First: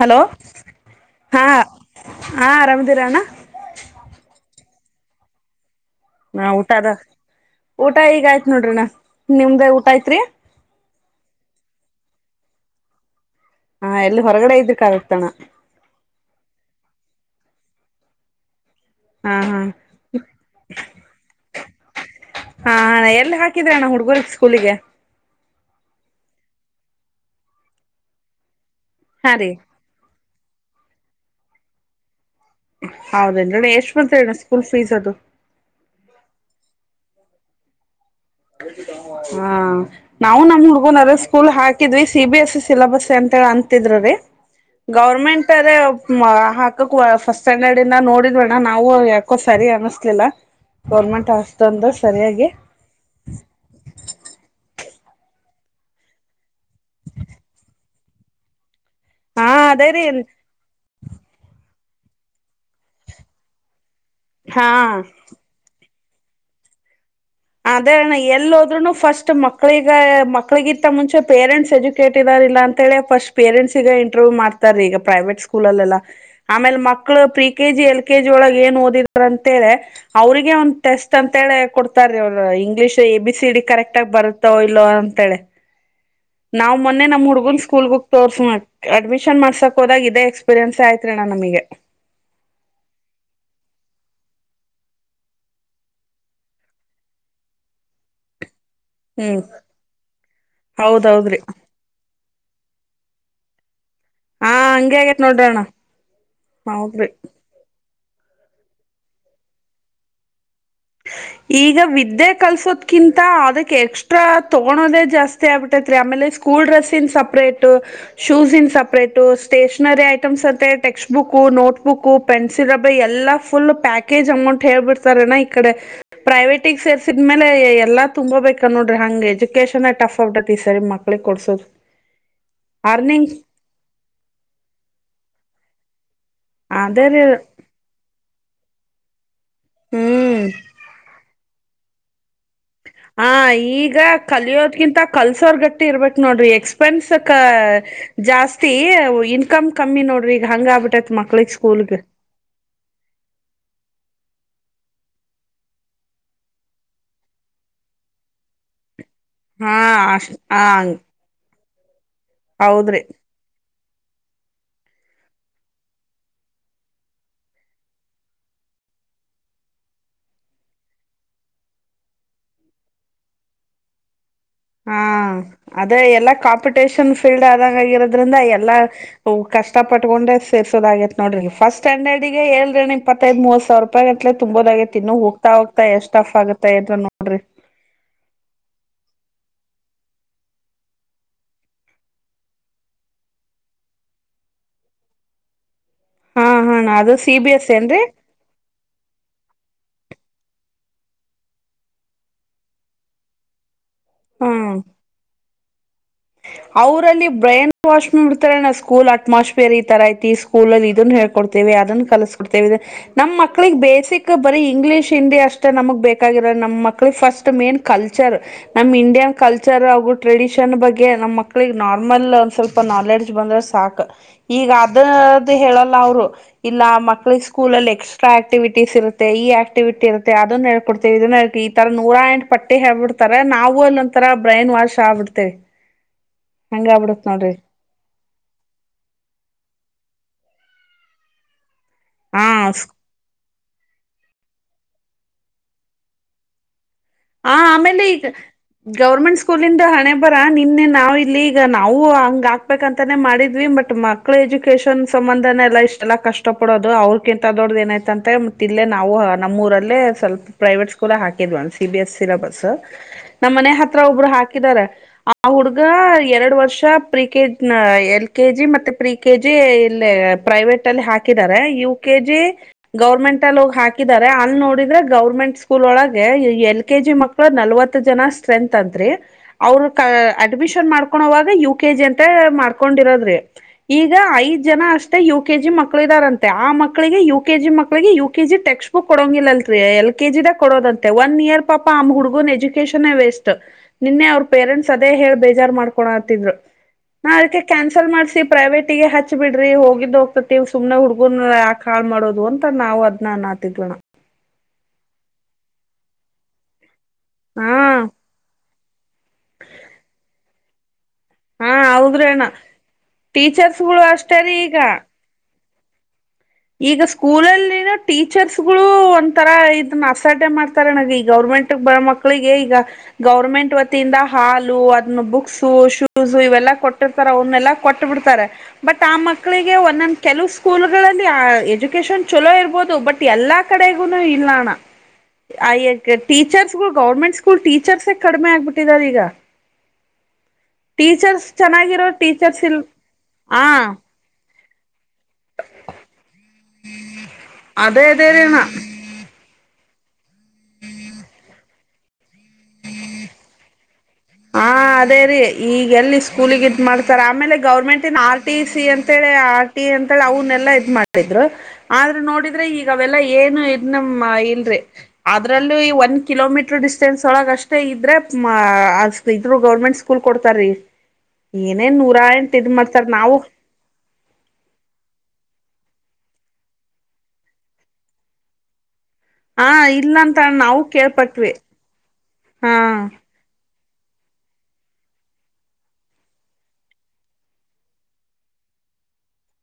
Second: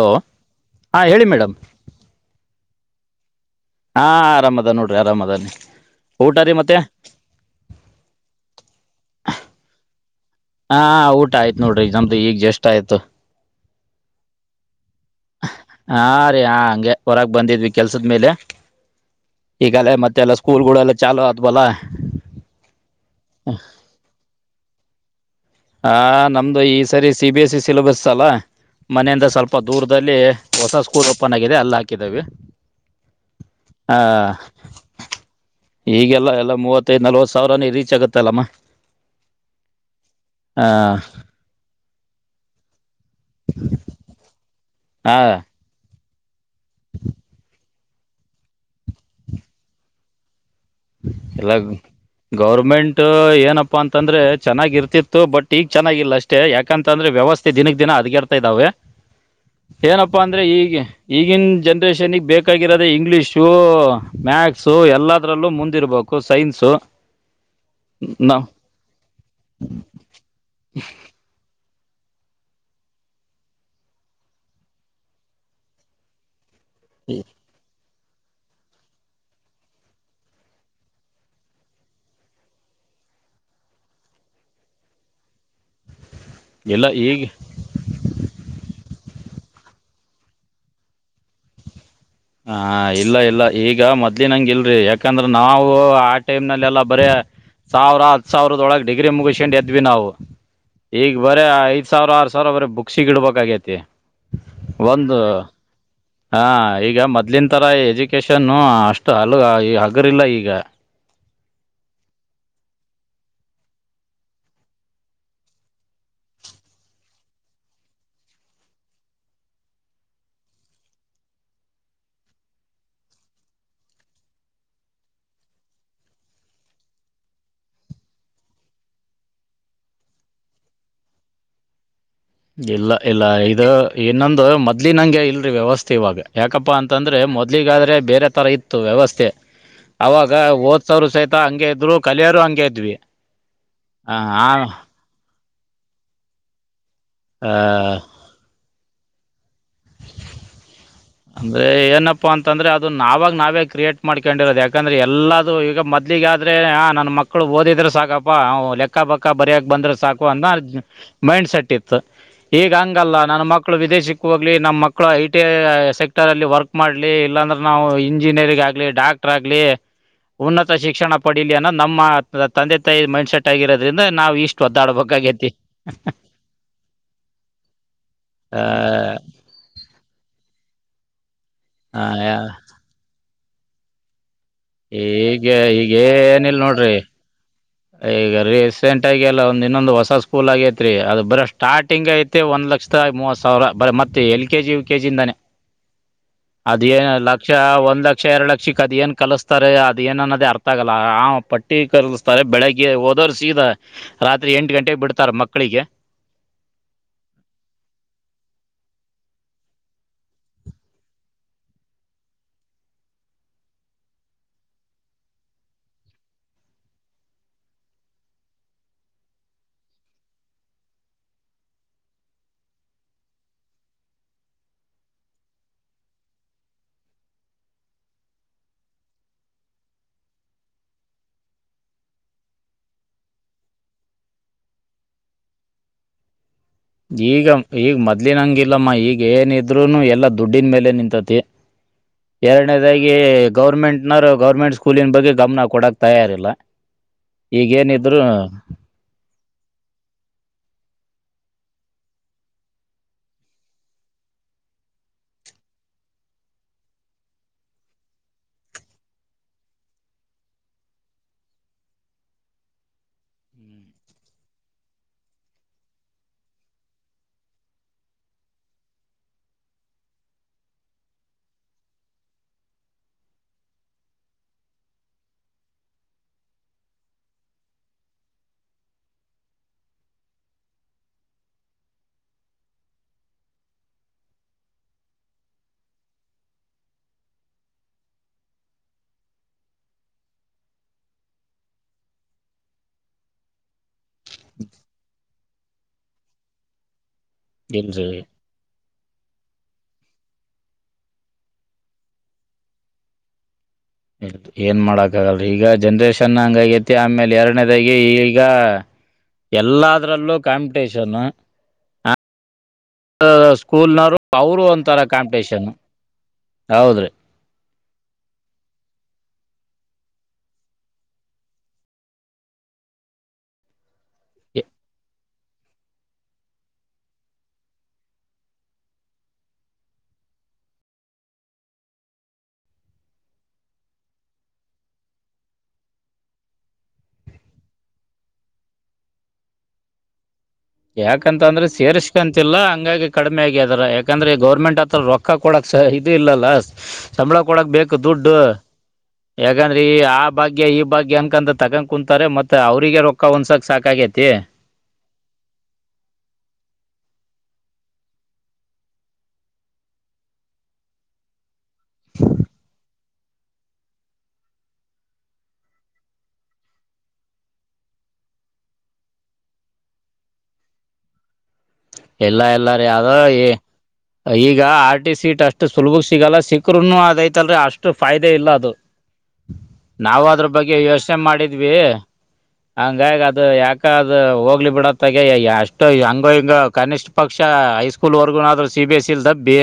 Hello ಹೇಳಿ ಹಾ madam ಹಾ ಆರಾಮ ಸರಿ ಅಣ್ಣ [unintelligible] ಹಾ ಆರಾಮ್ ಅದ ನೋಡ್ರಿ ಆರಾಮ ಅದಾನ [unintelligible] ನಾ ಊಟದ ಊಟ ಈಗ ಆಯ್ತ್ ನೋಡ್ರಿಣ ನಿಮ್ದ ಊಟ ಆಯ್ತ್ರಿ. [unintelligible] ಆ ಊಟ ಆಯ್ತ ನೋಡ್ ನಮ್ದ ಈಗ್ ಜಷ್ಟ್ ಆಯ್ತು. [unintelligible] ಆ ಎಲ್ಲಿ ಹೊರಗಡೆ ಇದ್ರ ಕಾಣತ್ತ ಅಣ್ಣ? [unintelligible] ಯಾ ಹಂಗೆ ಹೊರಗೆ ಬಂದಿದ್ವಿ ಕೆಲ್ಸದ ಮೇಲೆ? [unintelligible] ಹಾ ಹಾ ಈಗಲೇ ಮತ್ತೆಲ್ಲ ಸ್ಕೂಲ್ ಗಳೇಲ್ಲ ಚಾಲೂ ಆದವಲ್ಲ? [unintelligible] ಹಾ ಎಲ್ಲಿ ಹಾಕಿದ್ರಣ ಹುಡ್ಗರ್ ಸ್ಕೂಲಿಗೆ ಹ ನಮ್ದು ಈ ಸರಿ C B S C syllabus ಅಲ್ಲ ಮನೆಯಿಂದ ಹಾ ರೀ ಸ್ವಲ್ಪ ದೂರದಲ್ಲಿ ಹೊಸ ಸ್ಕೂಲ್ ಓಪನ್ ಆಗಿದೆ ಅಲ್ಲ ಹಾಕಿದವಿ ಹೌದೇನ್ರಿ ಎಷ್ಟ್ ಹಾ ಬಂತಣ್ಣ ಸ್ಕೂಲ್ ಫೀಸ್ ಅದು ಈಗೆಲ್ಲ ಎಲ್ಲಾ ಮೂವತ್ತದ ನಲ್ವತ್ತು ಸಾವರ ರೀಚ್ ಆಗುತ್ತ ಹ ನಾವು ನಮ್ ಆ ಹುಡ್ಗನ ಸ್ಕೂಲ್ ಹಾಕಿದ್ವಿ C B S C syllabus ಅಂತ ಅಂತಿದ್ರು ರೀ ಹಾ ಗೌರ್ಮೆಂಟ್ ಅದ ಹಾಕಕ್ ಫಸ್ಟ್ ಸ್ಟ್ಯಾಡರ್ಡ್ ಇಂದ ನೋಡಿದ್ವಣ್ಣ ನಾವು ಯಾಕೋ ಸರಿ ಅನಸ್ಲಿಲ್ಲ ಗೌರ್ಮೆಂಟ್ ಎಲ್ಲ ಹಾಸ್ಪತ್ ಅಂದ ಸರಿಯಾಗಿ ಪ್ಪ ಅಂತಂದ್ರೆ ಚೆನ್ನಾಗಿರ್ತಿತ್ತು ಬಟ್ ಈಗ ಚೆನ್ನಾಗಿಲ್ಲ ಅಷ್ಟೇ ಯಾಕಂತಂದ್ರೆ ವ್ಯವಸ್ಥೆ ದಿನಕ್ಕೆ ದಿನ ಹದಗೆಡ್ತಾ ಇದ್ದಾವೆ ಹಾ ಅದೇರೀ ಏನಪ್ಪಾ ಅಂದ್ರೆ ಈಗ ಈಗಿನ ಜನ ಬೇಕಾಗಿರೋದ ಇಂಗ್ಲಿಷು ಹಾ ಮ್ಯಾಥ್ಸ್ ಎಲ್ಲದರಲ್ಲೂ ಮುಂದೆ ಇರ್ಬೇಕು ಸೈನ್ಸು ಅದೇ ನಾವು ಎಲ್ಲೋದಫಸ್ಟ್ ಮಕ್ಳಿಗ ಮಕ್ಳಿಗಿತ್ತ ಮುಂಚೆ ಪೇರೆಂಟ್ಸ್ ಎಜು ಕೇರಲ್ಲ ಅಂತ ಹೇಳಿ ಫಸ್ಟ್ ಪೇರೆಂಟ್ಸ್ ಈಗ ಇಂಟರ್ವ್ಯ್ ಮಾಡ್ತಾರೀ ಈಗ ಪ್ರೈವೇಟ್ ಸ್ಕೂಲ್ಲ್ ಆಮೇಲೆ ಮಕ್ಳು ಪ್ರಿ ಕೆಜಿ ಎಲ್ಲಿ ಕೆ ಜಿ ಒಳಗೆ ಏನ್ ಓದಿದಾರ ಅಂತ ಹೇಳಿ ಅವ್ರಿಗೆ ಒಂದು ಟೆಸ್ಟ್ ಅಂತೇಳ ಕೊಡ್ ಸ ಅವ English A B C D correct ಆಗ ಬರುತ್ತಾವ ಇಲ್ಲೋ ಅಂತೇಳಿ ನಾವ್ ಇಲ್ಲ ಮೊನ್ನೆ ಈಗ ನಮ್ಮ ಹುಡ್ಗುನ್ ಸ್ಕೂಲ್ಗಕ್ ತೋರ್ಸಣ ಅಡ್ಮಿಷನ್ ಷನ್ ಮಾಡ್ಸಕ್ ಹೋದಾಗ ಇದ ಎಕ್ಸ್ಪೀರಿಯನ್ಸ ಆಯ್ತ್ರಿ ನಮಗೆ ಹ ಇಲ್ಲ ಇಲ್ಲ ಈಗ ಮೊದ್ಲಿನಂಗ ಇಲ್ರಿ ಯಾಕಂದ್ರ ನಾವು ಆ ಟೈಮ್ ನಲ್ಲ ಎಲ್ಲ ಬರ ಸಾವಿರ ಹ್ ಸಾವಿರದೊಳಗೆ ಡಿಗ್ರಿ ಹ್ಮ್ ಮುಗಿಸೊಂಡ್ ಎದ್ವಿ ನಾವು ಈಗ ಬರ ಹೌದೌದ್ರಿ ಐದ್ ಸಾವಿರ ಆರ್ ಸಾವಿರ ಬರ ಬುಕ್ಸಗ ಇಡ್ಬೇಕಾಗೇತಿ ಹಾ ಹಂಗಗೆ ಆಗೇತ್ ನೋಡ್ರೋಣ್ಣ ಹ ಈಗ ಮೊದ್ಲಿನ ತರ ಎಜುಕೇಶನ್ನು ಅಷ್ಟು ಹಲು ಹಗುರಿಲ್ಲ ಈಗ ಹ ಈಗ ವಿದ್ದೆ ಕಲ್ಸೋದ್ಕಿಂತ ಅದಕ್ಕೆ ಎಕ್ಸ್ಟ್ರಾ ತೊಗೋದೇ ಜಾಸ್ತಿ ಆಗ್ಬಿಟ್ಟತ್ ರರಿ ಆಮೇಲೆ ಸ್ಕೂಲ್ ಡ್ರೆಸ್ ಇನ್ ಸಪರೇಟ್ ಶೂಸ ಇನ್ ಸಪರೇಟ ಸ್ಟೇಷನರಿ ಐಟಮ್ಸ್ ಅತ್ತ textbook notebook pencil rubber ಎಲ್ಲಾ ಫುಲ್ ಪ್ಯಾಕೇಜ್ ಅಂಗ್ಡಂಟ್ ಹೇಳ್ಬಿಡ್ತಾರೆಣ ಕಡೆ ಪ್ರೈವೇಟಿಗ್ ಸೇರ್ಸಿದ್ಮೇಲೆ ಎಲ್ಲ ತುಂಬೋಬೇಕ ನೋಡ್ರಿ ಹಂಗ್ ಎಜುಕೇಶನ್ ಟಫ್ ಆಡ ಸರಿ ಮಕ್ಳಿಗೆ ಕೊಡ್ಸೋದು ಇಲ್ಲ ಇಲ್ಲ ಅರ್ನಿಂಗ್ ಇದು ಇನ್ನೊಂದು ಮದ್ಲಿನಂಗೆ ಇಲ್ರಿ ವ್ಯವಸ್ಥೆ ಇವಾಗ ಯಾಕಪ್ಪಾ ಅದೇ ಅಂತಂದ್ರೆ ರೀ ಮೊದ್ಲಿಗಾದ್ರೆ ಬೇರೆ ತರ ಇತ್ತು ವ್ಯವಸ್ಥೆ ಅವಾಗ ಹ್ಮ್ ಓದ್ಸಾವ್ರ ಸಹಿತ ಹಂಗೆ ಇದ್ರು ಕಲಿಯರು ಹಂಗೆ ಇದ್ವಿ ಹ ಈಗ ಆ ಕಲಿಯೋದ್ಕಿಂತ ಕಲ್ಸೋರ್ ಗಟ್ಟಿ ಇರ್ಬೇಕೇ ನೋಡ್ರಿ ಎಕ್ಸ್ ಎಸ್ಪೆನ್ಸ್ ಆ ಜಾಸ್ತಿ ಇನ್ಕಮ್ ಕಮ್ಮಿ ನೋಡ್ರಿ ಈಗ ಹಂಗ ಆಬಿ ಅಂದ್ರೆ ಏನಪ್ಪಾ ಅಂತಂದ್ರೆ ಅದ ನಾವಾಗ ನಾವೇ ಕ್ರಿಯೇಟ್ ಮಾಡ್ಕೊಂಡಿರೋದು ಯಾಕಂದ್ರೆ ಎಲ್ಲದುಈಗ ಮೊದ್ಲಿಗಾದ್ರೆ ನನ್ನ ಮಕ್ಕಳು ಓದಿದ್ರೆ ಸಾಕಪ್ಪ ಲೆಕ್ಕ ಪಕ್ಕ ಪಕ್ಕ ಬರಿಯಕ್ ಹಾ ಬಂದ್ರೆ ಸಾಕು ಅಷ್ ಅಂತ ಆ ಮೈಂಡ್ ಸೆಟ್ ಇತ್ತು ಈಗ ಹೌದ್ರಿ ಹಂಗಲ್ಲ ನಾನ ಮಕ್ಳ ಮಕ್ಕಳ ವಿದೇಶಕ್ಕೆ ಹೋಗ್ಲಿ ನಮ್ಮ ಮಕ್ಕಳು ಐ ಟಿ ಎ ಸೆಕ್ಟರ್ ಅಲ್ಲಿ ವರ್ಕ್ ಮಾಡ್ಲಿ ಇಲ್ಲಾಂದ್ರೆ ನಾವು ಇಂಜಿನಿಯರಿಂಗ್ ಆಗ್ಲಿ ಡಾಕ್ಟರ್ ಆಗ್ಲಿ ಉನ್ನತ ಶಿಕ್ಷಣ ಪಡಿಲಿ ಅನ್ನೋ ನಮ್ಮ ತಂದೆ ತಾಯಿ ಮೈಂಡ್ ಸೆಟ್ ಆಗಿರೋದ್ರಿಂದ ನಾವು ಇಷ್ಟ ಹಾ ಅದ್ರ ಎಲ್ಲಾ ಕಾಂಪಿಟೇಷನ್ ಫೀಲ್ಡ್ ಆದಂಗ ಆಗಿರೋದ್ರಿಂದ ಆ, ಎಲ್ಲಾ ಕಷ್ಟ ಪಟ್ಟಕೊಂಡೆ ಸೇರಿಸೋದ ಆಾಗಿ ನೋಡ್ರ ಫಸ್ಟ್ ಆ, ಸ್ಟ್ಯಾಂಡರ್ಡ್ಗೆ ಏ ಹೇಳರಿ ಇಪ್ಪದು ಮೂವ ಸಾವಿ ರೂಪಾಯಿ ತುಂಬೋದ ಆಗೈತಿನ್ನು ಈಗ ಹೋಗ್ತಾ ಹೋಗ್ಎಷ್ಟ್ ಅಫ್ ಈಗೇನಿಲ್ಲ ಆಗತ್ತೆ ಅದ್ರ ನೋಡ್ರಿ ಈಗ ರೀಸೆಂಟ್ ಆಗಿ ಎಲ್ಲ ಒಂದ್ ಇನ್ನೊಂದು ಹೊಸ ಸ್ಕೂಲ್ ಆಗೇತ್ರಿ ಅದು ಬರ ಸ್ಟಾರ್ಟಿಂಗ್ ಐತಿ ಒಂದ ಒ ಲಕ್ಷದ ಮೂವತ್ ಸಾವಿರ ಬರ ಮತ್ತೆ L K G U K G ಇಂದಾನೇ ಹ ಅದೇನ್ ಲಕ್ಷ ಒಂದ್ ಲಕ್ಷ ಎರಡ್ ಲಕ್ಷಕ್ಕ ಅದ್ ಏನ್ ಕಲಸ್ತಾರೆ ಅದ ಏನನ್ನೋದೇ ಅರ್ಥ ಆಗಲ್ಲ ಆ ಪಟ್ಟಿ ಕಲಿಸ್ತಾರೆ ಬೆಳಗ್ಗೆ ಓದೋ್ರು ಸೀದ ರಾತ್ರಿ ಎಂಟು ಹ್ಮ್. ಗಂಟೆಗೆ ಬಿಡ್ತಾರ ಮಕ್ಕಳಿಗೆ ಅವರಲ್ಲಿ ಬ್ರೈನ್ ವಾಶ್ ನಡ್ತಾರೆ ನಾ ಸ್ಕೂಲ್ ಅಟ್ಮಾಸ್ಫಿಯರ್ ಈ ತರ ಐತಿ ಸ್ಕೂಲ್ ಅಲ್ಲಿ ಇದನ್ನ ಹೇ ಕೊಡ್ತೇವಿ ಅದನ್ನ ಕಲಸ್ಕೊಡ್ತೇವಿ ನಮ್ಮ ಮಕ್ಳಿಗೆ ಬೇಸಿಕ್ ಬರೀ ಇಂಗ್ಲೀಷ್ ಹಿಂದಿ ಅಷ್ಟೇ ನಮಗ್ ಬೇಕಾಗಿ ನಮ್ಮ ಮಕ್ಕಳಿಗೆ ಫಸ್ಟ್ ಮೇನ್ ಕಲ್ಚರ್ ನಮ್ ಇಂಡಿಯನ್ ಕಲ್ಚರ್ ಹಾಗು ಟ್ರೆಡಿಷನ್ ಬಗ್ಗೆ ನಮ್ಮ್ ಮಕ್ಕಳಿಗೆ ನಾರ್ಮಲ್ ಒಂದ ಸ್ವಲ್ಪ ನಾಲೆಡ್ಜ್ ಬಂದ್ರೆ ಸಾಕು ಈಗ ಅದದು ಹೇಳಲ್ಲ ಇಲ್ಲ ಮಕ್ಳಿಗೆ ಸ್ಕೂಲ್ ಅಲ್ಲಿ ಎಕ್ಸ್ಟ್ರಾ ಆಕ್ಟಿವಿಟಿಸ್ ಇರುತ್ತೆ ಈ ಆಕ್ಟಿವಿಟಿ ಇತ್ತೆ ಅದನ್ನ ಹೇೊ ಇದನ್ನ ಈ ತರ ನೂರಾ ಎಂಟ್ ಪಟ್ಟಿ ಹೇಬಿಡ್ತಾರೆ ನಾವು ಇಲ್ಲ ಒ ತರ ಬ್ರೈನ್ ವಾಷ ಆಗ್ಬಿಡ್ತೇವಿ ಹಂಗ ಆಗ್ಬಿಡತ್ ಈಗ ನೋಡ್ರಿ ಈಗ ಮೊದ್ಲಿನಂಗಿಲ್ಲಮ್ಮ ಈಗ ಏನಿದ್ೂನು ಎಲ್ಲ ದುಡ್ಡಿನ ಮೇಲೆ ನಿಂತತಿ ಹ ಎರಡನೇದಾಗಿ ಗೌರ್ಮೆಂಟ್ನ ಗೌರ್ಮೆಂಟ್ ಸ್ಕೂಲಿನ ಬಗ್ಗೆ ಗಮನ ಕೊಡಕ್ ತಯಾರಿಲ್ಲ ಹ ಆಮೇಲೆ ಈಗೇನಿದ್ರು ಈಗ ಗೌರ್ಮೆಂಟ್ ಸ್ಕೂಲಂದ ಹಣೆ ಬರ ನಿನ್ನೆ ನಾವವು ಇಲ್ಲಿ ಈಗ ನಾವು ಹಂಗ ಹಾಕ್ಬೇಕಂತಾನೆ ಮಾಡಿದ್ವಿ ಬಟ್ ಮಕ್ಳ ಎಜುಕೇಶನ್ ಸಂಬಂಧ ಎಲ್ಲ ಇಷ್ಟೆಲ್ಲಾ ಕಷ್ಟ ಪಡೋದು ಅವ್ರಕಿಂತ ದೊಡ್ಡ್ದ ಏನಯತ ಅಂತೆ ಮತ್ತ ಇಲ್ಲೇ ನಾವು ಮೂರಲ್ಲ ಸ್ವಲ್ ಪ್ರೈವೇಟ್ ಸ್ಕೂಲ್ ಹಾಕಿದ್ ಅನ್ಸ ಸಿ ಬಿ ಎಸ್ ಸಿಲಬಸ್ ನಮ್ಮ ಮನೆ ಹತ್ರ ಒಬ್ರು ಹಾಕಿದಿದ್ದಾರೆ ಆ ಹುಡುಗ ಎರಡು ವರ್ಷ ಪ್ರ ಕೆಜಿ ಎಲ್ ಕೆ ಜಿ ಮತ್ತೆ ಪ್ರಿ ಕೆ ಜಿ ಇಲ್ಲಿ ಪ್ರೈವೇಟ್ ಅಲ್ಲಿ ಹಾಕಿದ್ದಾರೆ ಯು ಕೆ ಜಿ ಗವರ್ಮೆಂಟ್ ಅಲ್ಲಿೋಗಿ ಹಾಕಿದ್ದಾರೆ ಅಲ್ಲಿ ನೋಡಿದ್ರೆ ಗೌರ್ಮೆಂಟ್ ಸ್ಕೂಲ್ ಒಳಗೆ ಎಲ್ ಕೆ ಜಿ ಮಕ್ಕಳು ನಲ್ವತ್ತು ಜನ ಸ್ಟ್ರೆಂತ್ ಅಂತ್ರಿ ಅವ್ರ ಅಡ್ಮಿಷನ್ ಮಾಡ್ಕೊಂಡವಾಗ ಯು ಯ ಕೆ ಜಿ ಅಂತ ಮಾಡ್ಕೊಂಡಿರೋದ್ರಿ ಈಗ ಐದ್ ಜನ ಅಷ್ಟೇ ಯು ಕೆ ಜಿ ಮಕ್ಕಳು ಇದಾರಂತೆ ಆ ಮಕ್ಕಳಿಗೆ ಯು ಕೆಜಿ ಮಕ್ಕಳಿಗೆ ಯು ಕೆಜಿ ಟಕ್ಸ್ಟ್ ಬುಕ್ ಕೊಡಂಗಿಲ್ಲಲ್ರಿ ಎಲ್ ಕೆಜಿ ದ ಕೊಡೋದಂತೆ ಒನ್ ಇಯರ್ ಪಾ ಆಮ್ ಹುಡುಗನ್ ಎಜುಕೇಶನ್ ವೇಸ್ಟ್ ನಿನ್ನೆ ಅವ್ರ ಪೇರೆಂಟ್ಸ್ ಅದೇ ಹೇಳ್ಬೇಕು ಕ ಮಾಡೈ ಇಲ್ರಿ ಹ ಬಿ್ರ ಹ ಹೋಗ್ತತಿವ ಸು್ನೆ ಹುಡ್ಗು ಯಾಕ ಹಾಳ್ ಮಾಡೋದು ಅಂತ ನಾವು ಅದ್ ಅತಿದ್ವ ಏನ್ ಮಾಡಕ್ ಆಗಲ್ರಿ ಈಗ ಜನ್ರೇಷನ್ ಹಂಗಾಗಿ ಆಮೇಲೆ ಹಾ ಎರಡನೇದಾಗಿ ಈಗ ಎಲ್ಲದ್ರಲ್ಲೂ ಕಾಂಪಿಟೇಷನ್ ಹಾ ಹೌದ್ರಣ್ಣ ಟೀಚರ್ಸ್ಗಳು ಸ್ಕೂಲ್ನವರು ಅಷ್ಟೇ ರೀ ಅವರು ಈಗ ಒಂಂತರ ಕಾಂಪಿಟೇಷನ್ ಈಗ ಹೌದ್ರಿ ಸ್ಕೂಲಲ್ಲಿನ ಟೀಚರ್ಸ್ಗಳು ಒಂಥರ ಇದನ್ನ ಅಸಾಡೆ ಮಾಡ್ತಾರೆ ನನಗೆ ಈ ಗೌರ್ಮೆಂಟ್ ಬರ ಮಕ್ಳಿಗೆ ಈಗ ಗೌರ್ಮೆಂಟ್ ವತಿಯಿಂದ ಹಾಲು ಅದನ್ನು ಬುಕ್ ಶೂಸ ಇವೆಲ್ಲಾ ಕೊಟ್ಟಿರ್ತಾರೆ ಅವನ್ನೆಲ್ಲ ಕೊಟ್ಟ ಬಿಿಡ್ತಾರೆ ಬಟ್ ಆ ಮಕ್ಕಳಿಗೆ ಒಂದೊಂದ ಕೆಲ ಸ್ಕೂಲ್ಗಳಲ್ಲಿ ಎಜುಕೇಶನ್ ಚಲೋ ಇರ್ಬೋದು ಬಟ್ ಎಲ್ಲಾ ಕಡೆಗು ಇಲ್ಲಣ ಆಯ್ಯಕ ಟೀಚರ್ಸ್ ಗಳು ಗೌರ್ಮೆಂಟ್ ಸ್ಕೂಲ್ ಟೀಚರ್ಸ ಕಡಿಮೆ ಆಗ್ಬಿಟ್ಟಿದಾರ ಈಗ [unintelligible] ಯಾಕಂತ ಟೀಚರ್ಸ್ ಅಂದ್ರೆ ಚೆನ್ನಾಗಿರೋ ಸೇರ್ಸ್ಕಂತಿಲ್ಲ ಟೀಚರ್ಸ್ ಇಲ್ ಹಂಗಾಗಿ ಕಡಿಮೆ ಹ ಆಗಿದ ಯಾಕಂದ್ರೆ ಗೌರ್ಮೆಂಟ್ ಆತ್ರ ರೊಕ್ ರೊಕ್ಕ ಕೊಡಕ್ ಇ ಇಲ್ಲಲ್ಲ ಸಂಬಳ ಕೊಡಕ್ ಬೇಕು ಅದೇ ದುಡ್ಡು ಅದೇರೇನಾ ಆ ಭಾಗ್ಯ ಈ ಭಾಗ್ಯ ಅನ್ಕಂತ ತಗೊಂಡ್ ಕುಂತಾರೆ ಮತ್ತೆ ಅವ್ರರಿಗೆ ರೊಕ್ಕ ಒಂದ್ಸಕ್ ಸಾಕಾಗಿತಿ ಹಾ ಅದೇ ರೀ ಈಗ ಎಲ್ಲಿ ಸ್ಕೂಲಿಗೆ ಇದ ಮಾಡ್ತಾರೆ ಆಮೇಲೆ ಗೌರ್ಮೆಂಟ್ ಇನ್ ಆರ್ ಟಿ ಸಿ ಅಂತ ಹೇಳಿ ಆರ್ ಟಿ ಅಂತಿ ಅವ ಮಾಡಿದ್ರು ಆದ್ರೆ ನೋಡಿದ್ರೆ ಈಗ ಈಗ ಅವೆಲ್ಲ ಏನು ಇ ನಮ ಇಲ್ರಿ ಅದ್ರಲ್ಲೂ ಒಂದ ಕಿಲೋಮೀಟರ್ ಡಿಸ್ಟೆನ್ಸ್ ಒಳಗ ಅಷ್ಟೇ ಇದ್ರೆ ಇದ್ರು ಗೌರ್ಮೆಂಟ್ ಸ್ಕೂಲ್ ಕೊಡ್ತಾರೀ ಏನೇನ್ ನೂರ ಎಲ್ಲ ಎಂಟ ಇದ್ ಎಲ್ಲಾರೀ ಅ ಮಾಡ್ತಾರ ನಾವು ಈಗ ಆರ್ ಟಿ ಸಿ ಟಸ್ಟ್ ಷ್ಟ ಸುಲಭ ಸಿಗಲ್ಲ ಸಿಕ್ಕ್ರರುನು ಅದೈತಲ್ರರಿ ಅಷ್ಟು ಫಾಯದೆ ಇಲ್ಲ ಅದು ಹಾ ಇಲ್ಲ ನಾವವು ಅಂತ ಅದ್ರ ಬಗ್ಗೆ ನಾವು ಯೋಚನೆ ಕೇಳ್ಪಟ್ವಿ ಮಾಡಿದ್ವಿ ಹಾ ಹಂಗಾಗಿ ಅದು ಯಾಕ ಅದು ಹೋಗ್ಲಿ ಬಿಡತ್ತಾಗ ಎಷ್ಟು ಹಂಗ ಹಿಂಗ ಕನಿಷ್ಠ ಪಕ್ಷ ಹೈಸ್ಕೂಲ್ ವರ್ಗೂನಾದ್ರೂ ಸಿ ಬಿ ಎಸ್ ಇಲ್ ದಬ್ಬಿ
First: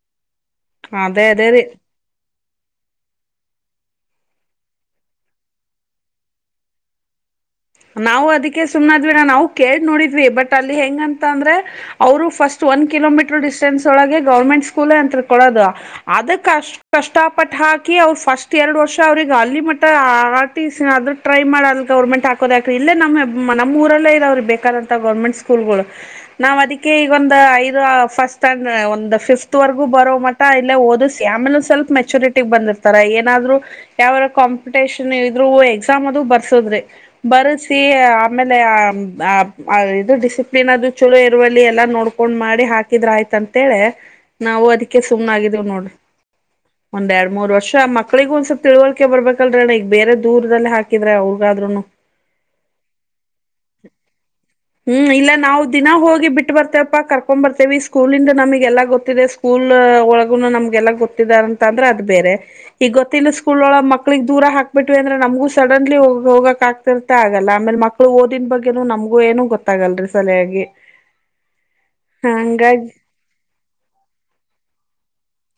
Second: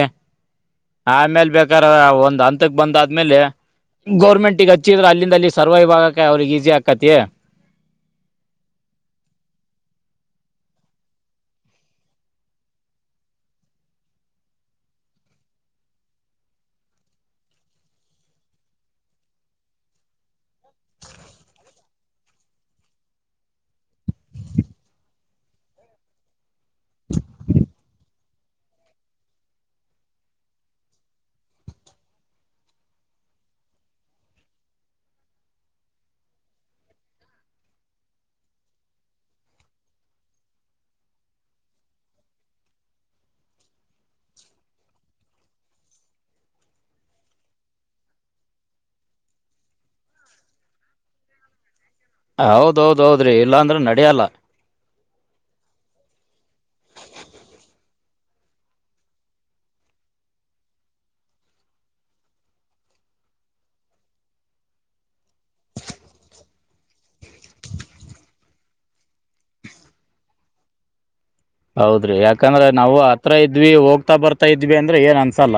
ಅದೇ ಅದೇ ಆಮೇಲೆ ರೀ ಬೇಕಾರ ಒಂದ್ ಹಂತಕ್ ಬಂದ ಆದ್ಮೇಲೆ ಗೌರ್ಮೆಂಟ್ಗ ಹಚ್ಚಿದ್ರೆ ಅಲ್ಲಿಂದ ಅಲ್ಲಿ ಸರ್ವೈ್ ಆಗಕ ಅವ್ರಿಗೆ ಈಸಿ ಆಕತಿ ನಾವು ಅದಕ್ಕೆ ಸುಮ್ನದ್ವಿಿನ ನಾವು ಕೇಳ ನೋಡಿದ್ವಿ ಬಟ್ ಅಲ್ಲಿ ಹೆಂಗಂತ ಅಂದ್ರೆ ಅವ್ರು ಫಸ್ಟ್ ಒನ್ ಕಿಲೋಮೀಟರ್ ಡಿಸ್ಟೆನ್ಸ್ ಒಳಗೆ ಗೌರ್ಮೆಂಟ್ ಸ್ಕೂಲ್ ಅಂತ ಕೊಡದು ಅದ ಕಷ್ಟಪಟ್ಟ ಹಾಕಿ ಹಾಕಿ ಅವ್ ಫಸ್ಟ್ ಎರಡ್ ವರ್ಷ ಅವ್ರಿಗೆ ಅಲ್ಲಿ ಮಟ್ಟ ಆರ್ಟ ಆದ್ರ ಟ್ರೈ ಮಾಡಲ್ ಗೌರ್ೆಟ್ ಇಲ್ಲ ನ ನಮ್ಮ ಊರಲ್ಲೇ ಇದ ಅವ್ರರು ಬೇಕಾದಂತ ಗೌರ್ಮೆಂಟ್ ಸ್ಕೂಲ್ ಗಳು ನಾವ್ ಅದಕ್ಕೆ ಈಗೊ ಒಂದ್ ಐದು ಫಸ್ಟ್ ಸ್ಟಂಡ ಒಂದು ಫಿಫ್ತ್ ವರೆಗೂ ಬರೋ ಮಠ ಇಲ್ಲ ಓದ ಆಮೇಲೆ ಸ್ವಲ್ಪ್ ಮೆಚ್ಯೂರಿಟಿ ಬಂದಿರ್ತಾರ ಏನಾದ್ರು ಯಾವಾರ ಕಾಂಪಿಟೇಷನ್ ಇದ್ರು ಎಕ್ಸಾಮ್ ಅದು ಬರ್ಸೋದ್ರಿ ಬರಿಸಿ ಆಮೇಲೆ ಇದು ಡಿಸಿಪ್ಲಿನ್ ಅದು ಚಲೋ ಇರುವಲ್ಲಿ ಎಲ್ಲಾ ನೋಡ್ಕೊಂಡ ಕೊಂಡ್ ಮಾಡಿ ಹಾಕಿದ್ರ ಆಯ್ತ ಅಂತೇಳೆ ನಾವು ಅದಕ್ಕೆ ಸುಮ್ನೆ ಆಗಿದೀವ್ ನೋಡ್ರ ಒಂದ್ ಎರಡ್ ಮೂರ್ ವರ್ಷ ಆ ಮಕ್ಳಿಗ ಒಂದ್ ಸ್ವಲ್ ತಿಳುವಳಿಕೆ ಬರ್ಬೇಕಲ್ರಣ್ಣ ಈಗ ಬೇರೆ ದೂರದಲ್ಲಿ ಹಾಕಿದ್ರೆ ಅವ ಆದ್ರನು ಹೌದೌದೌದ್ರಿ ಇಲ್ಲಾಂದ್ರೆ ನಡ್ಯಲ್ಲ ನಾವು ದಿನ ಹೋಗಿ ಬಿಟ್ಟ ಬರ್ತೇವಪ್ಪ ಕರ್ಕೊಂಡ್ ಬರ್ತೇವಿ ಸ್ಕೂಲ್ಂದ ನಮಗೆ ಎಲ್ಲಾ ಗೊತ್ತಿದೆ ಸ್ಕೂಲ್ ಒಗ ನಮ್ಗೆಲ್ಲ ಗೊತ್ತಾರ ಅಂತ ಅ್ರ ಅದ ಬೇರೆ ಈಗ ಗೊತ್ತಿನ ಸ್ಕೂಲ್ ಒಳ ಮಕ್ಳಿಗ್ ದೂರ ಹಾಕ್ಬ ಬಿಟ್ವಿ ಅಂದ್ರೆ ನಮ ಹೂ ಸಡನ್ಲಿ ಹೋಗ ಹೋಗಾ ಆಕ ರ್ತ ಆಗಲ್ಲ ಆಮೇಲೆ ಮಕ್ಕಳು ಓದಿದನ್ ಬಗ್ಗೆನನು ನಮ್ಗೂ ಏನ ಗೊತ್ತಾಗಲ್ರಿ ಸಲಯಾಗಿ ಹೌದ್ರಿ ಯಾಕಂದ್ರ ನಾವು ಹತ್ರ ಇದ್ವಿ ಹೋಗ್ತಾ ಬರ್ತಾ ಇದ್ವಿ ಅಂದ್ರ ಏನ್ ಅನ್ಸಲ್ಲ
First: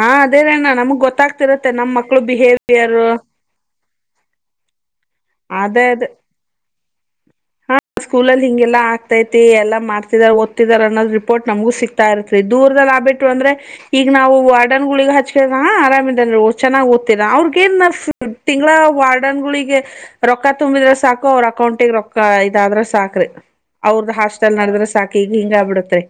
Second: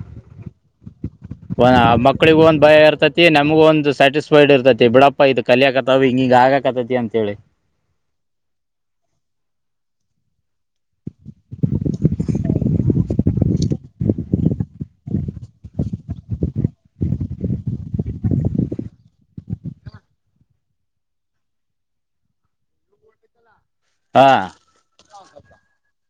ಹಾ ಅದೇನಣ್ಣ ನಮಗ್ ಗೊತ್ತಾಗ್ತಿರತ್ತೆ ನಮ್ ಮಕ್ಳು ಮಕ್ಕಳಿಗೂ ಒಂದ್ ಭಯ ಬಿಹೇವಿಯರ್ ಇರ್ತತಿ ನಮಗೂ ಒಂದು ಸ್ಯಾಟಿಸ್ಫೈಡ್ರ್ತದೆ ಬಟ್ ಅದೇ ಅದ ಅಂತೇಳಿ ಹ ಸ್ಕೂಲಲ್ಲಿ ಹಿಗೆಲ್ಲಾ ಆಗ್ತೈತಿ ಎಲ್ಲ ಮಾಡ್ತಿದ ದತಿದಿದ್ದಾರೆ ಅನ್ನೋದು ರಿಪೋರ್ಟ್ ನಮಗೂ ಸಿಗ್ತಾ ಇರ್ತ್ರಿ ದೂರದಲ್ಲಿ ಆಗ್ಬಿಟ್ು ಅಂದ್ರೆ ಈಗ ನಾವು ವಾರ್ಡರ್ ಗ್ ಹಚ್ಕ ಆರಾಮನ್ ಚನ್ನಾಗ್ ಓ್ೀರಾ ಅವ್ರಿಗ ನ್ ತಿಂಗಳ ವಾರ್ಡನ್ ಗಳಿಗೆ ರೊಕ್ಕ ತುಂಬಿದ್ರೆ ಸಾಕು ಅವ್ರ ಅಕೌಂಟಗ ರೊಕ್ಕ ಇದಾದ್ರ ಸಾಕ್ರಿ ಅವ್ರದ ಹಾ ಹಾಸ್ಟೆಲ್ ನಡದ್ರ ಸಾಕ್ರಿ ಈಗ ಹಿಂಗ ಆಗ್ಬಿಡತ್ತೆ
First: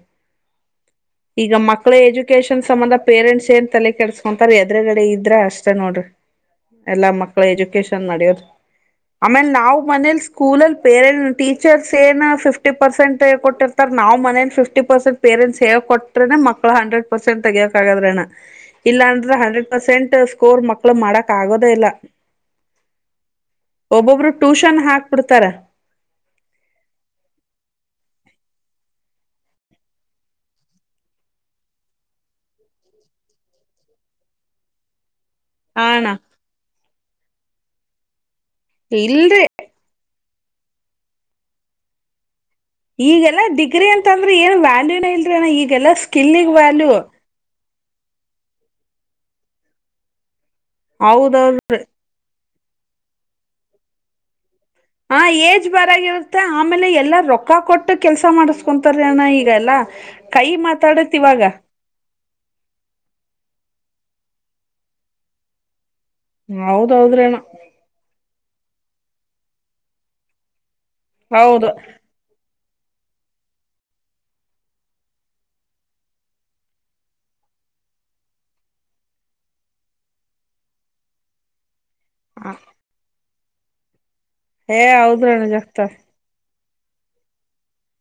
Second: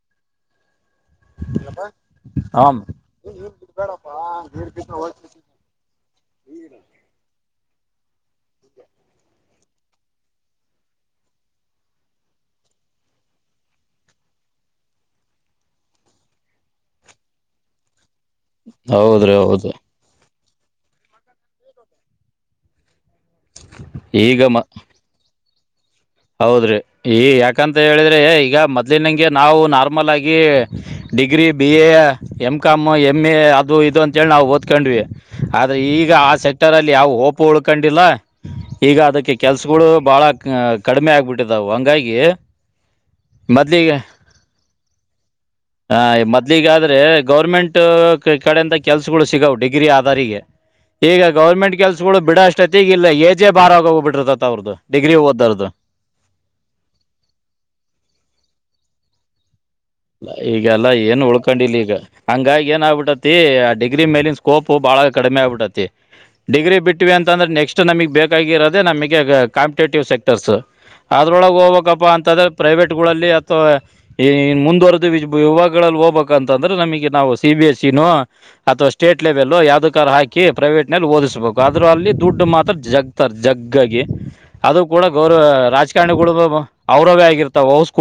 ಈಗ ಮಕ್ಳ ಎಜುಕೇಶನ್ ಹಂ ಸಂಬಂಧ ಪೇರೆಂಟ್ಸ್ ಏನ್ ತಲೆ ಕೆಡ್ಸ್ಕೊಂತಾರ ಎದ್ರಗಡೆ ಇದ್ರ ಅಷ್ಟ ನೋಡ್ರಿ ಎಲ್ಲಾ ಮಕ್ಕಳ ಎಜುಕೇಶನ್ ಮಾಡುವ ರಿ ಆಮೇ ನಾವ್ ಮನೇಲಿ ಸ್ಕೂಲಲ್ಲಿ ಪೇರೆಂಟ್ ಟೀಚರ್ಸ್ ಏನ್ ಫಿಫ್ಟಿ ಪರ್ಸೆಂಟ್ ಕೊಟ್ಟಿರ್ತಾರ ನಾವ್ ಮೇ ಫಿಫ್ಟಿ ಪರ್ಸೆಂ ಪೇರೆಂಟ್ಸ್ ಹೇಳ್ ಕೊಟ್ಟ್ರನೆಕ್ಳ ಹಂಡ್ರೆಡ್ ಪರ್ಸೆಟ್ ತಗೋಬೇಕಾಗಾದ್ರಣ ಇಲ್ಲ ಹೌದ್ರಿ ಅಂದ್ರೆ ಹಂಡ್ರೆಡ್ ಹೌದು ಪರ್ಸೆಂಟ್ ಸ್ಕೋರ್ ಮಕ್ಳು ಮಾಡಕ್ ಆಗೋದ ಇಲ್ಲ ಒಬ್ಬೊಬ್ರು ಈಗ ಮ ಟ್ಯೂಷನ್ ಹಾಕ್ಬಿಡ್ತಾರ ಹೌದ್ರಿ ಈ ಯಾಕಂತ ಹೇಳಿದ್ರೆ ಈಗ ಮೊದ್ಲಿನಂಗೆ ನಾವು ನಾರ್ಮಲ್ ಆಗಿ degree B A M com M A ಅದು ಇದು ಅಂಂತೇಳಿ ನಾವು ಓದ್ಕೊಂಡ್ವಿ ಆದ್ರೆ ಹ ಅಣ್ಣ ಈಗ ಆ ಸೆಕ್ಟರ್ ಅಲ್ಲಿ ಯಾವ ಓಪು ಉಳ್ಕೊಂಡಿಲ್ಲ ಈಗ ಅದಕ್ಕೆ ಇಲ್ರಿ ಕೆಲ್ಸಗಳು ಬಾಳಹ ಕಡಿಮೆ ಆಗ್ಬಿಟ್ಟಿದವು ಹಂಗಾಗಿ ಈಗೆಲ್ಲ ಡಿಗ್ರಿ ಮೊದ್ಲಿಗೆ ಅಂತಂದ್ರೆ ಏನ್ ವ್ಯಾಲ್ಯೂನ ಇಲ್ರಿನ ಈಗೆಲ್ಲ ಸ್ಕಿಲ್ಗ್ ವ್ಯಾಲ್ಯೂ ಕಡೆಂತ ಕೆಲ್ಸಗಳು ಸಿಗಾವ ಡಿಗ್ರಿ ಆಧಾರಿಗೆ ಈಗ ಹೌದೌದು ಗೌರ್ಮೆಂಟ್ ಕೆಲ್ಸಗಳು ಬಿಡ ಅಷ್ಟು ಅಷ್ಟೊತಿಗಿಲ್ಲಲ್ಲ ಎಜೆ ಬಾರ ಆ ಹೋಗಬ ಬಿರತತ್ತ ಅವ್ರದದು ಹಾ ಏಜ್ ಬರಾಗಿರೋದು ಮತ್ತ ಆಮೇಲೆ ಎಲ್ಲಾ ರೊಕ್ಕ ಕೊಟ್ಟು ಕೆಲ್ಸ ಮಾಡಸ್ಕೊಂತಾರಣ ಈಗಲ್ಲಾ ಈಗೆಲ್ಲ ಏನ್ ಉಳ್ಕೊಂಡಿಿಲ್ಲ ಈಗ ಹಂಗಾಗಿ ಏನ್ ಆಗ್ಬಿಟ್ಟತಿ ಅದೀಗ ಗ್ರಿ ಮೇಲಿನ ಸ್ಕೋಪ್ು ಬಹಳ ಕಡಿಮೆ ಆಗ್ಬಿಟ್ಟೈತಿ ಡಿಗ್ರಿ ಬಿಟ್ಟವಿ ಹೌದೌದ್ರಣ ಅಂತಂದ್ರೆ ನೆಕ್ಸ್ಟ್ ನಮಗ್ ಬೇಕಾಗಿರೋ ನಮಗೆ ಕಾಂಪಿಟೇಟಿವ್ ಸೆಕ್ಟರ್ಸ್ ಅದ್ರೊಳಗೆ ಹೌದು ಹೋಗ್ಬೇಕಪ್ಪಾ ಅಂತಂದ್ರೆ ಪ್ರೈವೇಟ್ಗಳಲ್ಲಿ ಅಥವಾ ಮುಂದ ಯುವಾಗಗಳಲ್ಲಿ ಹೋಗ್ಬೇಕ ಅಂತಂದ್ರೆ ನಮಗೆ ನಾವು ಸಿ ಬಿ ಎಸ್ ಇ ನ ಅಥವಾ ಸ್ಟೇಟ್ ಲೆವೆಲ್ ಯಾವ್ದ ಕ ಹಾಕಿ ಪ್ರೈವೇಟ್ ನಲ್ಲಿ ಓದಿಸ್ಬೇಕು ಅ್ರೂ ಅಲ್ಲಿ ದುಡ್ ಮಾತ್ರ ಜಗ್ತರ್ ಜಗ್ಗಗ ಅದು ಏ ಕೂಡ ಹೌದ್ರಣ ಗೌರವ ಜಗ್ತ ರಾಜಕಾರಣಿಗಳು ಅವರವೇ ಆಗಿರ್ತಾವಸ್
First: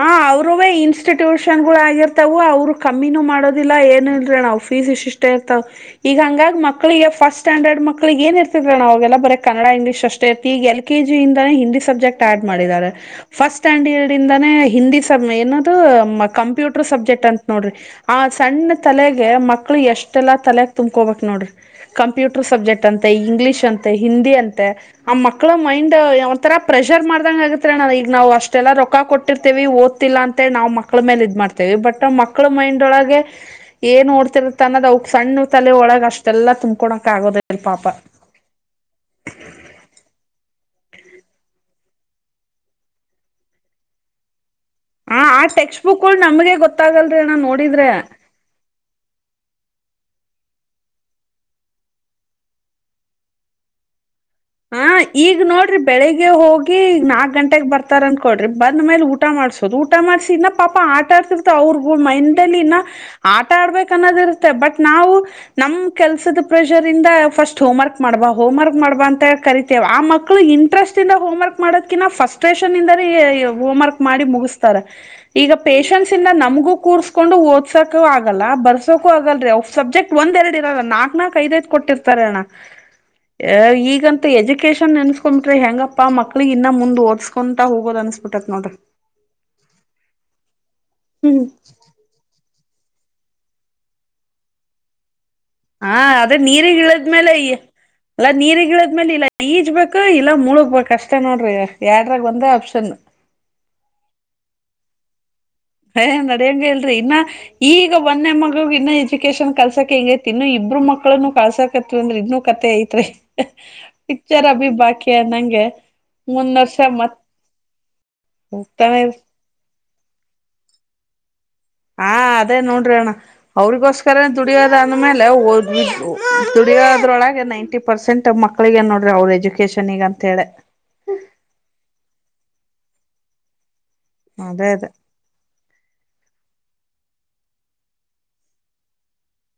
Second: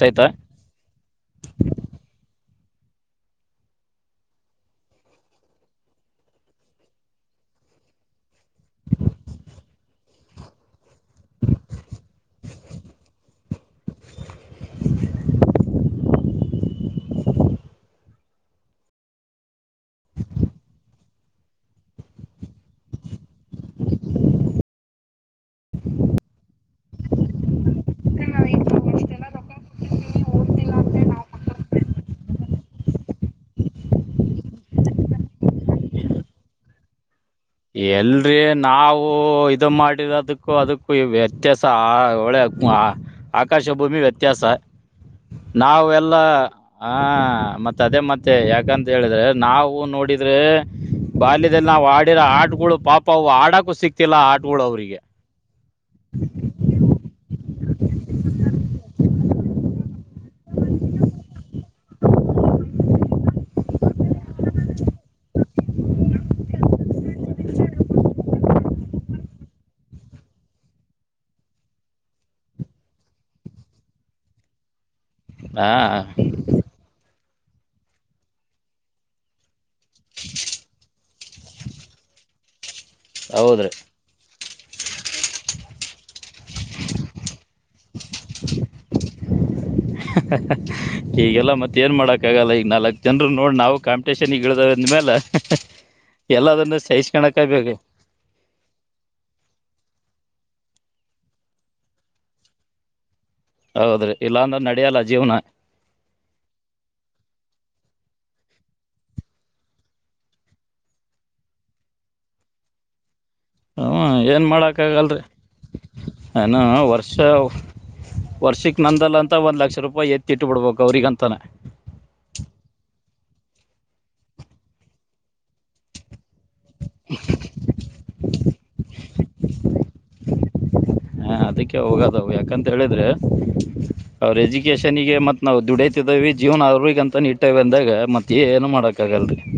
ಹ ಅವ್ರೇ ಇನ್ಸ್ಟಿಟ್ಯೂಷನ್ ಗಳು ಆಗಿರ್ತವು ಅವ್ರು ಕಮ್ಮಿನೂ ಮಾಡೋದಿಲ್ಲ ಏನು ಇಲ್ರರಿ ನಾವವು್ ಫೀಸ್ ಇಷ್ಟ ಇಷ್ಟೇ ಇರ್ತಾವ ಈಗ ಹಂಗ ಮಕ್ಳಿಗೆ ಫಸ್ಟ್ ಸ್ಟ್ಯಾಂಡರ್ಡ್ ಮಕ್ಳಿಗೆ ಏನ್ ಇರ್ತರ ನ ಅವೆಲ್ಲ ಬರ ಕನ್ನಡ ಇಂಗ್ಲಷ್ಷ್ಟೇ ಇರ್ತಿ ಈ ಎ ಕೆ ಜಿಿಂದೇ ಹಿಂದಿ ಸಬ್ಜೆಕ್ಟ್ ಆಡ್ ಮಾಡಿದ್ದಾರೆ ಫಸ್ಟ್ ಸ್ಟ್ಯಾಂಡರ್ಡ್ ಇಂದ ಹಿಂದಿ ಸ ಏನದು ಕಂಪ್ಯೂಟರ್ ಸಬ್ಜೆಕ್ಟ್ ಅಂತ ನೋಡ್ರಿ ಆ ಸಣ್ಣ ತಲೆಗೆ ಮಕ್ ಮಕ್ಕಳ ಎಷ್ಟೆಲ್ಲ ತಲೆ ತಂಬಕೋಬೇಕು. ನೋಡ್ರಿ ಕಂಪ್ಯೂಟರ್ ಸಬ್ಜೆಕ್ಟ್ ಅಂತೆ ಇಂಗ್ಲಿಷ್ ಅಂತೆ ಹಿಂದಿ ಅಂತೆ ಆ ಮಕ್ಕಳ ಮೈಂಡ್. ಒಂ ತರ ಪ್ರೆಷರ್ ಮಾಡ್ದಂಗ ಆಗತ್ ನ ಈಗ ನಾವು ಅಷ್ಟೆಲ್ಲ ರೊಕ್ಕ ಕೊಟ್ಟ. ಇಟ್ಟಿರ್ತೀವೆ ಓದ್ತಿಲ್ಲ ಅಂತ ನಾವು ಮಕ್ಳ ಮೇಲೆ ಇದ ಮಾಡ್ತೇವಿ ಬಟ್ ಮಕ್ಕಳ ಮೈಂಡ್ಳಗೆ ಏನ್ಹೋಡ್ತ್. ತನ್ನದ ಸಣ್ಣ ತಲೆ ಒಳಗ ಅಷ್ಟೆಲ್ಲ ತುಂಬ್ಕೊಳಕ್ ಆಗೋದ. ಎಲ್ರಿ ನಾವು ಇ ಮಾಡಿರೋದಕ್ಕೂ ಅದಕ್ಕೂ. ವ್ಯತ್ಯಾಸ ಆ ಒಳೆ ಆಕಾಶ ಭೂಮಿ ವ್ಯತ್ಯಾಸ. ಹಾ. ನಾವೆಲ್ಲ ಆ ಮತ್ತ ನೋಡಿದ್ರೆ ಅದೇ ಮತ್ತೆ ಯಾಕಂತ ಹೇಳಿದ್ರೆ ನಾವು ನೋಡಿದ್ರೆ. ಬಾಲ್ಯದಲ್ಲಿ ನಾವು ಆಡಿರೋ ಆಡುಗಳು ಪಾಪವು ಆಡಕು ಸಿಕ್ತ. ಹ ಈಗ ನೋಡ್ರಿ ಬೆಳಿಗ್ಗೆ ಹೋಗಿ ಈ ನಾಕ್ ಗಂಟೆಗ್ ಬರ್ತ. ಆ ತರ ಅಂದಕ ಕೊಡ್ರಿ ಬಂದ್ ಮೇಲೆ ಊಟ ಮಾಡಸೋದು ಊಟ ಮಾಡಸ ಇನ್ನ ಪಾಪ ಆಟ ಆಡ್ತಿರ್ತ ಅವ್ರರು ಮೈಂಡಲ್ಲಿ ಇನ. ಆಟ ಆಡ್ಬೇಕ ಅನ್ನೋದ ಇರುತ್ತೆ ಬಟ್ ನಾವು ನಮ ಕೆಲ್ಸದ ಪ್ರೆಷರ್ ಇಂದ ಫಸ್ಟ್ ಹೋ. ಕ್ ಮಾಡ್ಬಾ ಹೋಮ್ ವರ್ಕ್ ಮಾಡ್ಬ ಅಂತ. ಕರಿತೇವೆ ಆ ಮಕ್ಕಳು ಇಂಟ್ರೆಸ್ಟ್ ಇಂದ ಹೋಮ ವರ್ಕ್ ಮಾಡೋದಕಿಂತ ಫಸ್ಟೇಷನ್ ಇಂದ ಹೋಮ್ ವರ್ಕ್ ಮಾಡಿ ಮುಗ. ಉಸ್ತರ. ಈಗ ಹಾ ಪೇೇಶನ್ಸ್ ಇಂದ ನಮಗೂ ಕೂರ್ಸ್ಕೊಂಡು ಓದ್ಸಕು ಆಗಲ್ಲ ಬರ್ಸೋಕು ಆಗಲ್ರಿ. ಸಬ್ಜೆಕ್ಟ್ ಒಂದ ಎರಡ್ ಇರಲ್ಲ ನಾಕ್ ನಾಕ್ ದ ಐ್ ಕೊಟ್ಟರ್ತಾರೆ ಅಣ. ಅ ಹೌದ್ರಿ ಈಗಂತ ಎಜುಕೇಶನ್ ಎನ್ಸ್ಕೊಬಿಟ್ರೆ ಹೆಂಗಪ್ಪಾ ಮಕ್ಕಳ. ಅಲ್ಲಿಗ್ ಇನ್ನ ಮುಂದ್ ಓದ್ಸ್ಕೊಂತಾ ಹೋಗೋದ ಅನ್ಸ್ಬಿಟ್ಟೈತ್ ನೋಡ್ರಿ. ಹೀಗೆಲ್ಲ ಮತ್ತೆ ಏನ್ ಮಾಡಕ್ಕ ಆಗಲ್ಲ ಈ. ನಾಲ್ಕ್ ಜನರು ನೋಡ್ ನಾವು ಕಾಂಪಟಷನ್ಗ ಇಳಿದ ಅಂದ್ಮೇಲೆ. ಹಾ ಅದೇ ಎಲ್ಲದನ್ನ ನೀರಿಗಿಳದ್ಮೇಲೆ ಸಹಿಸ್ಕೊಳಕಾಗ್ಬೇಕು ಅಲ್ಲಾ ನೀರ್ಗಿಳದ್್ಮೇಲೆ ಇಲ್ಲ ಈಜ ಬ. ಇಲ್ಲ ಮೂಳಕ್ ಕಷ್ಟ ನೋಡ್ರಿ ಎರಡ್ರಾಗ ಒಂದೇ ಆಪ್ಷನ್. ಹೌದ್ರಿ ಇಲ್ಲಾ ಅಂದ್ರ ನಡಿಯಲ್ಲ ಜೀವ್ನ. ಏ ನಡಂಗ ಹೇಳಲ್ರಿ ಇನ್ನ ಈಗ ಒಂದೆ ಮಗ ಇನ್ನ ಎಜುಕೇಶನ್ ಕಲ್ಸಕ ಹೆಂಗೇ ತಿನ್ನು ಇ. ಇಬ್ಬ್ರ ಮಕ್ಳನ್ನು ಕಳ್ಸಾಕತ್ ಅಂದ್ರ ಇನ್ನುೂ ಕತೆ ಐತ್ರಿ. ಹ್ಮ್ ಏನ್ ಪಿಕ್ಚರ್ ಬಿಿ ಬಾಕಿಯ ಮಾಡಕ್ಕಾಗಲ್ರಿ ನಂಗೆ ಮುಂದ ವರ್ಷ ಮತ್. ವರ್ಷಕ್ ಹೋಗ್ತಾನೆ ಇರ್ ನಂದಲ್ಲ ಅಂತ ಒಂದ್ ಲಕ್ಷ ರೂಪಾಯಿ ಎತ್ತಿಟ್ಟು ಬಿಡ್ಬೇಕು ಅವ್ರಿಗ ಅಂತಾನ. ಹಾ ಅದೇ ನೋಡ್ರಿ ಅಣ್ಣ ಅವರಿಿಗೋಸ್ಕರ ದುಡಿಯೋದ ಅಂದ್ಮೇಲೆ. ದುಡಿಯೋದ್ರೊಳಗೆ ನೈಂಟಿ ಪರ್ಸೆಂಟ್ ಮಕ್ಳಿಗೆ ನ್ ನೋಡ್ರಿ ಅವ್ರ ಎಜುಕೇಶನ್ಗ ಅಂತ ಹೇಳೆ. ಹಾ ಅದಕ್ಕೆ ಹೋಗದ ಯಾಕಂತ ಹೇಳಿದ್ರೆ. ಅವ್ರ ಅದೇ ಅದೇ ಎಜುಕೇೇಶನ್ ಗೆ ಮತ್ ನವು ದುಡೈತ ಇದೇವಿ ಜೀವನ ಆರೋಗ್ಯ ಅಂತ ನೀ. ಬಟ್ಟ ಬಂದಾಗ ಮತ್ತ ಏನು ಮಾಡಕ್ಕ ಆಗಲ್ರರಿ.